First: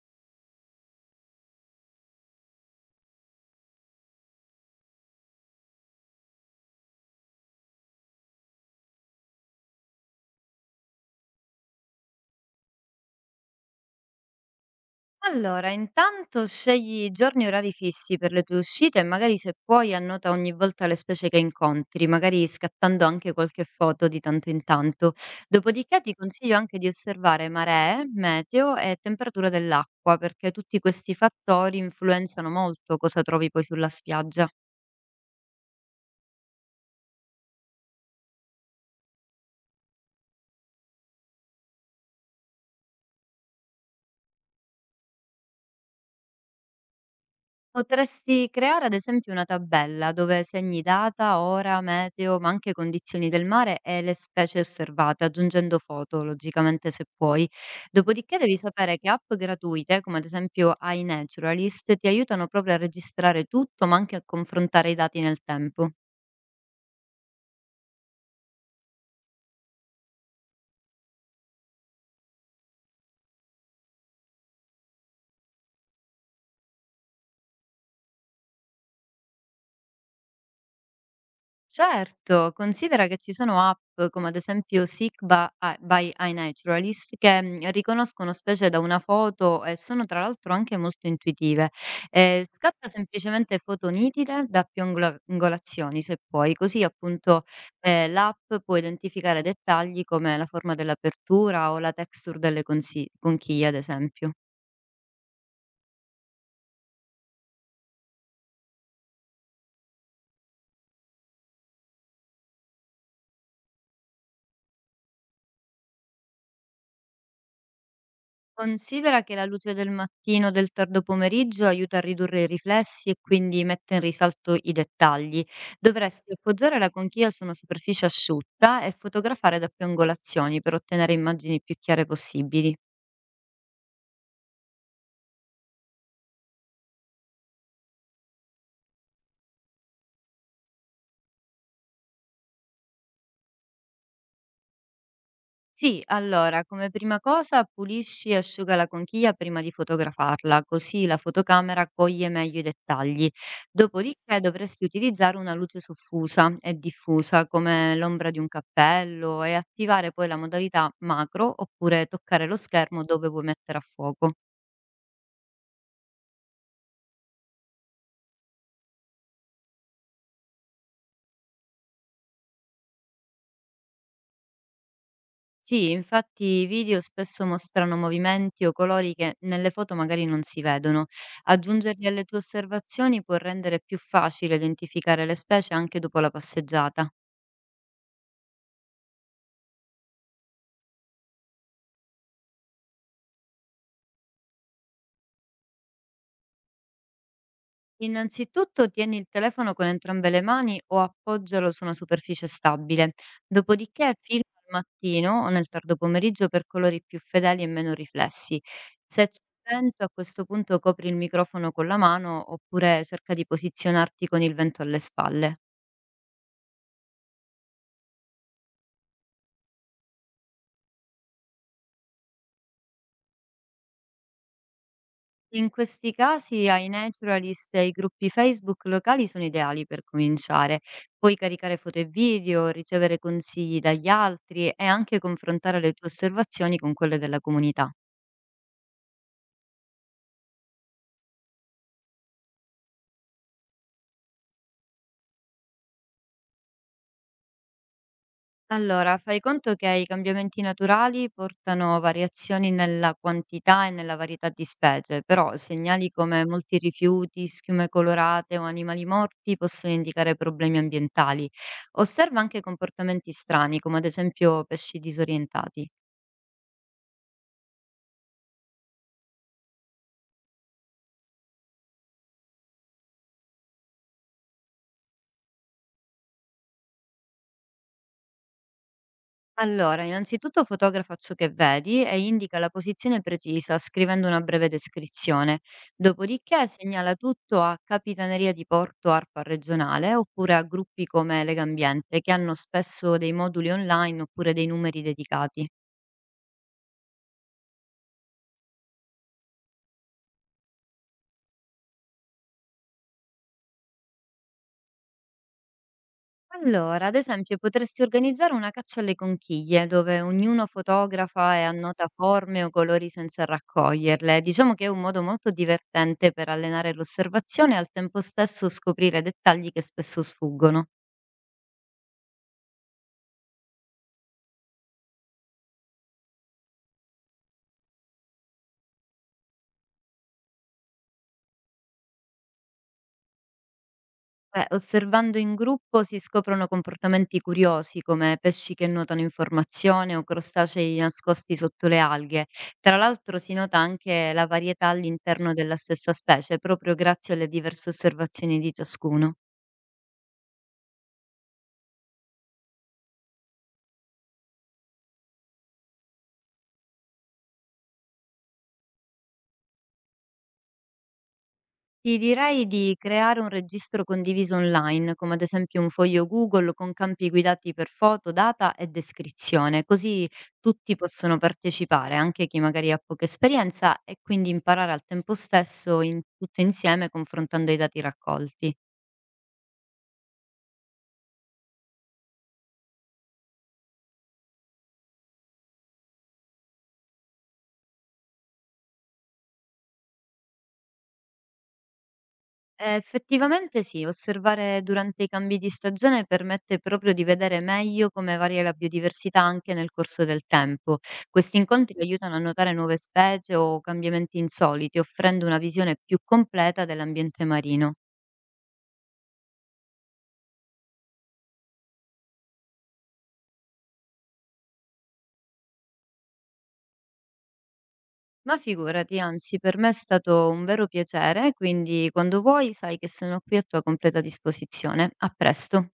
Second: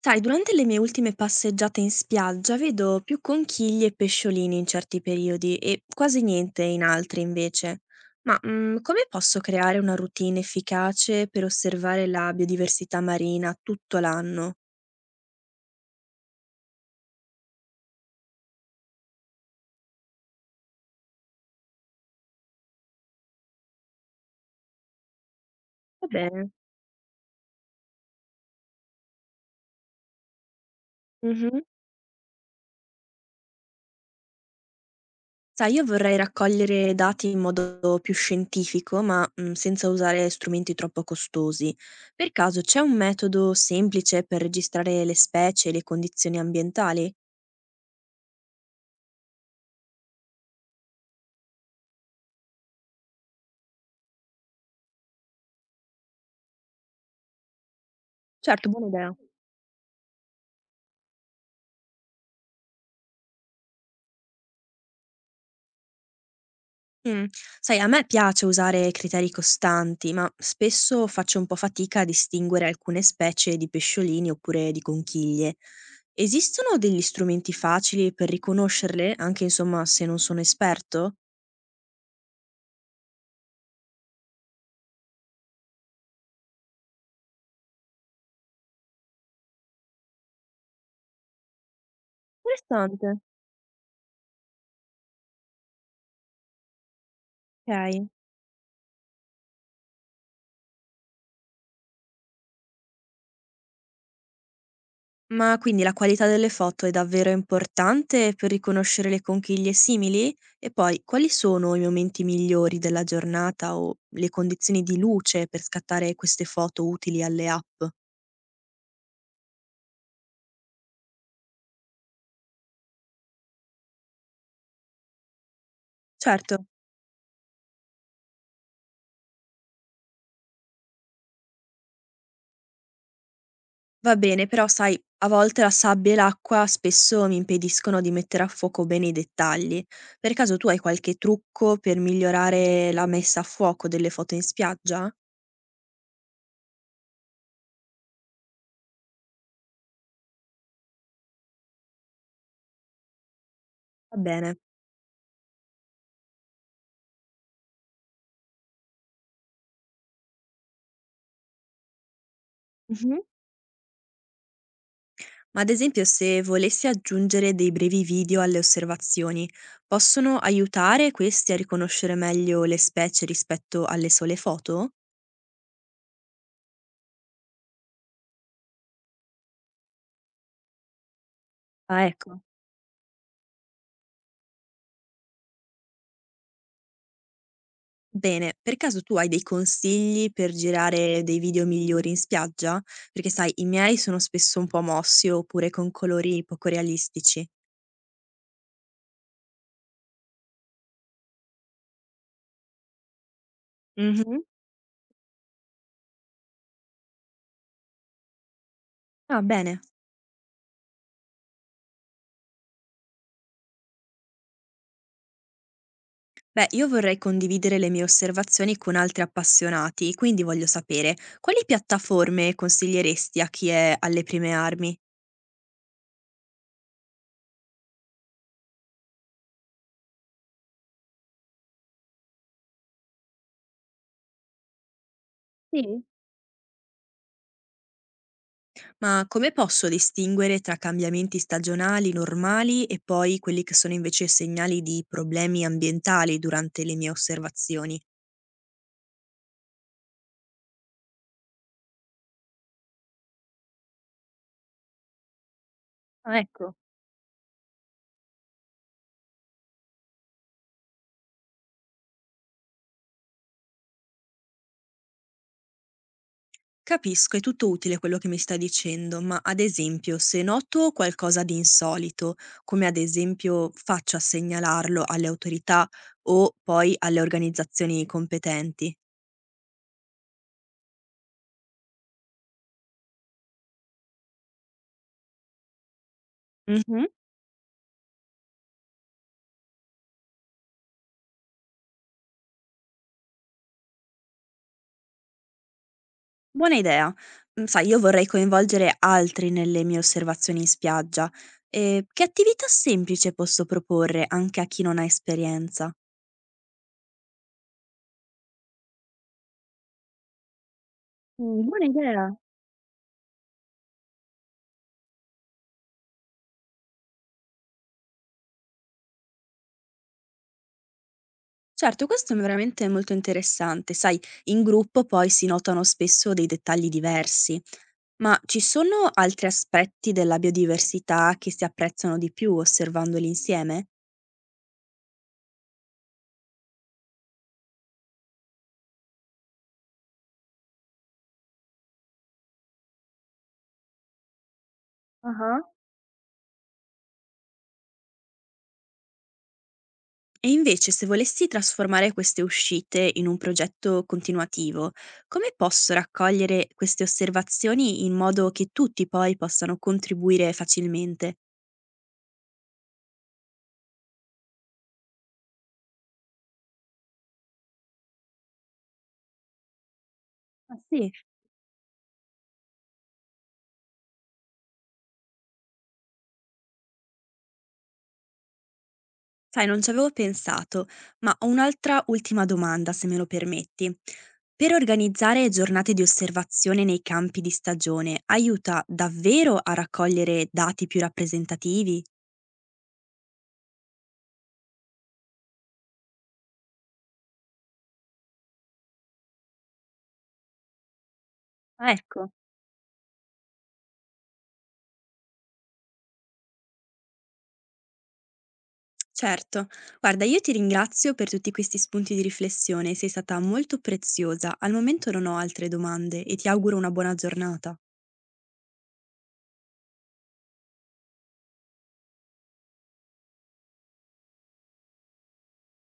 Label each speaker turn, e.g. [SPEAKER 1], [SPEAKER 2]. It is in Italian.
[SPEAKER 1] Sai, durante le mie ultime passeggiate in spiaggia vedo più conchiglie e pesciolini in certi periodi e quasi niente in altri invece. Ma come posso creare una routine efficace per osservare la biodiversità marina tutto l'anno?
[SPEAKER 2] Allora, intanto scegli giorni e orari fissi per le tue uscite e magari se puoi annota ogni volta le specie che incontri, magari scattando anche qualche foto di tanto in tanto. Dopodiché
[SPEAKER 1] Va
[SPEAKER 2] ti
[SPEAKER 1] bene.
[SPEAKER 2] consiglio anche di osservare maree, meteo e temperatura dell'acqua, perché tutti questi
[SPEAKER 1] Mhm.
[SPEAKER 2] fattori influenzano molto cosa trovi poi sulla spiaggia.
[SPEAKER 1] Sai, io vorrei raccogliere dati in modo più scientifico, ma senza usare strumenti troppo costosi. Per caso c'è un metodo semplice per registrare le specie e le condizioni ambientali?
[SPEAKER 2] Potresti creare ad esempio una tabella dove segni data, ora, meteo, ma anche condizioni del mare e le specie osservate, aggiungendo foto, logicamente se puoi. Dopodiché devi
[SPEAKER 1] Certo, buona
[SPEAKER 2] sapere che
[SPEAKER 1] idea.
[SPEAKER 2] app gratuite, come ad esempio iNaturalist, ti aiutano proprio a registrare tutto, ma anche a confrontare i dati nel tempo.
[SPEAKER 1] Mh. Sai, a me piace usare criteri costanti, ma spesso faccio un po' fatica a distinguere alcune specie di pesciolini oppure di conchiglie. Esistono degli strumenti facili per riconoscerle, anche insomma se non sono esperto?
[SPEAKER 2] Certo, considera che ci sono app come ad esempio by iNaturalist che riconoscono specie da una foto e sono tra l'altro anche molto intuitive. Scatta
[SPEAKER 1] Interessante.
[SPEAKER 2] semplicemente foto nitide da più angolazioni, se puoi, così appunto
[SPEAKER 1] Okay.
[SPEAKER 2] l'app può identificare dettagli come la forma dell'apertura o la texture delle conchiglie, ad esempio.
[SPEAKER 1] Ma quindi la qualità delle foto è davvero importante per riconoscere le conchiglie simili? E poi quali sono i momenti migliori della giornata o le condizioni di luce per scattare queste foto utili alle app?
[SPEAKER 2] Considera che la luce del mattino o del tardo pomeriggio aiuta a ridurre i riflessi e quindi mette in risalto i dettagli. Dovresti
[SPEAKER 1] Certo.
[SPEAKER 2] appoggiare la conchiglia su una superficie asciutta e fotografare da più angolazioni per ottenere immagini più chiare possibili.
[SPEAKER 1] Va bene, però sai, a volte la sabbia e l'acqua spesso mi impediscono di mettere a fuoco bene i dettagli. Per caso tu hai qualche trucco per migliorare la messa a fuoco delle foto in spiaggia?
[SPEAKER 2] Sì, allora, come prima cosa pulisci e asciuga la conchiglia prima di fotografarla, così la fotocamera coglie meglio i dettagli.
[SPEAKER 1] Va
[SPEAKER 2] Dopodiché
[SPEAKER 1] bene.
[SPEAKER 2] dovresti utilizzare una luce soffusa e diffusa, come l'ombra di un cappello, e attivare poi la modalità macro oppure toccare lo schermo
[SPEAKER 1] Mhm.
[SPEAKER 2] dove vuoi mettere a fuoco.
[SPEAKER 1] Ma ad esempio, se volessi aggiungere dei brevi video alle osservazioni, possono aiutare questi a riconoscere meglio le specie rispetto alle sole foto?
[SPEAKER 2] Sì, infatti i video spesso mostrano movimenti o colori che nelle foto magari non si vedono.
[SPEAKER 1] Ah,
[SPEAKER 2] Aggiungerli alle tue
[SPEAKER 1] ecco.
[SPEAKER 2] osservazioni può rendere più facile identificare le specie anche dopo la passeggiata.
[SPEAKER 1] Bene, per caso tu hai dei consigli per girare dei video migliori in spiaggia? Perché sai, i miei sono spesso un po' mossi oppure con colori poco realistici.
[SPEAKER 2] Innanzitutto tieni il telefono con entrambe le mani o appoggialo su una superficie stabile. Dopodiché
[SPEAKER 1] Mhm.
[SPEAKER 2] filma al mattino o nel tardo pomeriggio per colori più fedeli e meno riflessi. Se
[SPEAKER 1] Ah,
[SPEAKER 2] c'è
[SPEAKER 1] bene.
[SPEAKER 2] vento, a questo punto copri il microfono con la mano oppure cerca di posizionarti con il vento alle spalle.
[SPEAKER 1] Beh, io vorrei condividere le mie osservazioni con altri appassionati, quindi voglio sapere quali piattaforme consiglieresti a chi è alle prime armi?
[SPEAKER 2] In questi casi ai naturalist e i gruppi Facebook locali sono ideali per cominciare. Puoi caricare foto e video, ricevere consigli dagli altri e anche confrontare le
[SPEAKER 1] Sì.
[SPEAKER 2] tue osservazioni con quelle della comunità.
[SPEAKER 1] Ma come posso distinguere tra cambiamenti stagionali normali e poi quelli che sono invece segnali di problemi ambientali durante le mie osservazioni?
[SPEAKER 2] Allora, fai conto che i cambiamenti naturali portano variazioni nella quantità e nella varietà di specie, però segnali
[SPEAKER 1] Ah,
[SPEAKER 2] come
[SPEAKER 1] ecco.
[SPEAKER 2] molti rifiuti, schiume colorate o animali morti possono indicare problemi ambientali. Osserva anche comportamenti strani, come ad esempio pesci disorientati.
[SPEAKER 1] Capisco, è tutto utile quello che mi stai dicendo, ma ad esempio, se noto qualcosa di insolito, come ad esempio faccio a segnalarlo alle autorità o poi alle organizzazioni competenti?
[SPEAKER 2] Allora, innanzitutto fotografa ciò che vedi e indica la posizione precisa scrivendo una breve descrizione. Dopodiché
[SPEAKER 1] Mhm.
[SPEAKER 2] segnala tutto a Capitaneria di Porto Arpa Regionale oppure a gruppi come Legambiente che hanno spesso dei moduli online oppure dei numeri dedicati.
[SPEAKER 1] Buona idea. Sai, io vorrei coinvolgere altri nelle mie osservazioni in spiaggia. Che attività semplice posso proporre anche a chi non ha esperienza?
[SPEAKER 2] Allora, ad esempio, potresti organizzare una caccia alle conchiglie, dove ognuno fotografa e
[SPEAKER 1] Buona
[SPEAKER 2] annota
[SPEAKER 1] idea.
[SPEAKER 2] forme o colori senza raccoglierle. Diciamo che è un modo molto divertente per allenare l'osservazione e al tempo stesso scoprire dettagli che spesso sfuggono.
[SPEAKER 1] Certo, questo è veramente molto interessante. Sai, in gruppo poi si notano spesso dei dettagli diversi, ma ci sono altri aspetti della biodiversità che si apprezzano di più osservandoli insieme?
[SPEAKER 2] Beh, osservando in gruppo si scoprono comportamenti curiosi come pesci che nuotano in formazione o crostacei nascosti sotto le alghe. Tra l'altro si nota anche la varietà all'interno
[SPEAKER 1] Ah.
[SPEAKER 2] della stessa specie, proprio grazie alle diverse osservazioni di ciascuno.
[SPEAKER 1] E invece, se volessi trasformare queste uscite in un progetto continuativo, come posso raccogliere queste osservazioni in modo che tutti poi possano contribuire facilmente?
[SPEAKER 2] Ti direi di creare un registro condiviso online, come ad esempio un foglio Google con campi guidati per foto, data e descrizione, così
[SPEAKER 1] Ah,
[SPEAKER 2] tutti
[SPEAKER 1] sì?
[SPEAKER 2] possono partecipare, anche chi magari ha poca esperienza, e quindi imparare al tempo stesso tutto insieme confrontando i dati raccolti.
[SPEAKER 1] Sai, non ci avevo pensato, ma ho un'altra ultima domanda, se me lo permetti. Per organizzare giornate di osservazione nei campi di stagione, aiuta davvero a raccogliere dati più rappresentativi?
[SPEAKER 2] Effettivamente sì, osservare durante i cambi di stagione permette proprio di vedere meglio come varia la biodiversità anche nel corso del tempo. Questi
[SPEAKER 1] Ah,
[SPEAKER 2] incontri
[SPEAKER 1] ecco,
[SPEAKER 2] aiutano a notare nuove specie o cambiamenti insoliti, offrendo una visione più completa dell'ambiente marino.
[SPEAKER 1] certo. Guarda, io ti ringrazio per tutti questi spunti di riflessione, sei stata molto preziosa. Al momento non ho altre domande e ti auguro una buona giornata.
[SPEAKER 2] Ma figurati, anzi, per me è stato un vero piacere, quindi quando vuoi sai che sono qui a tua completa disposizione. A presto.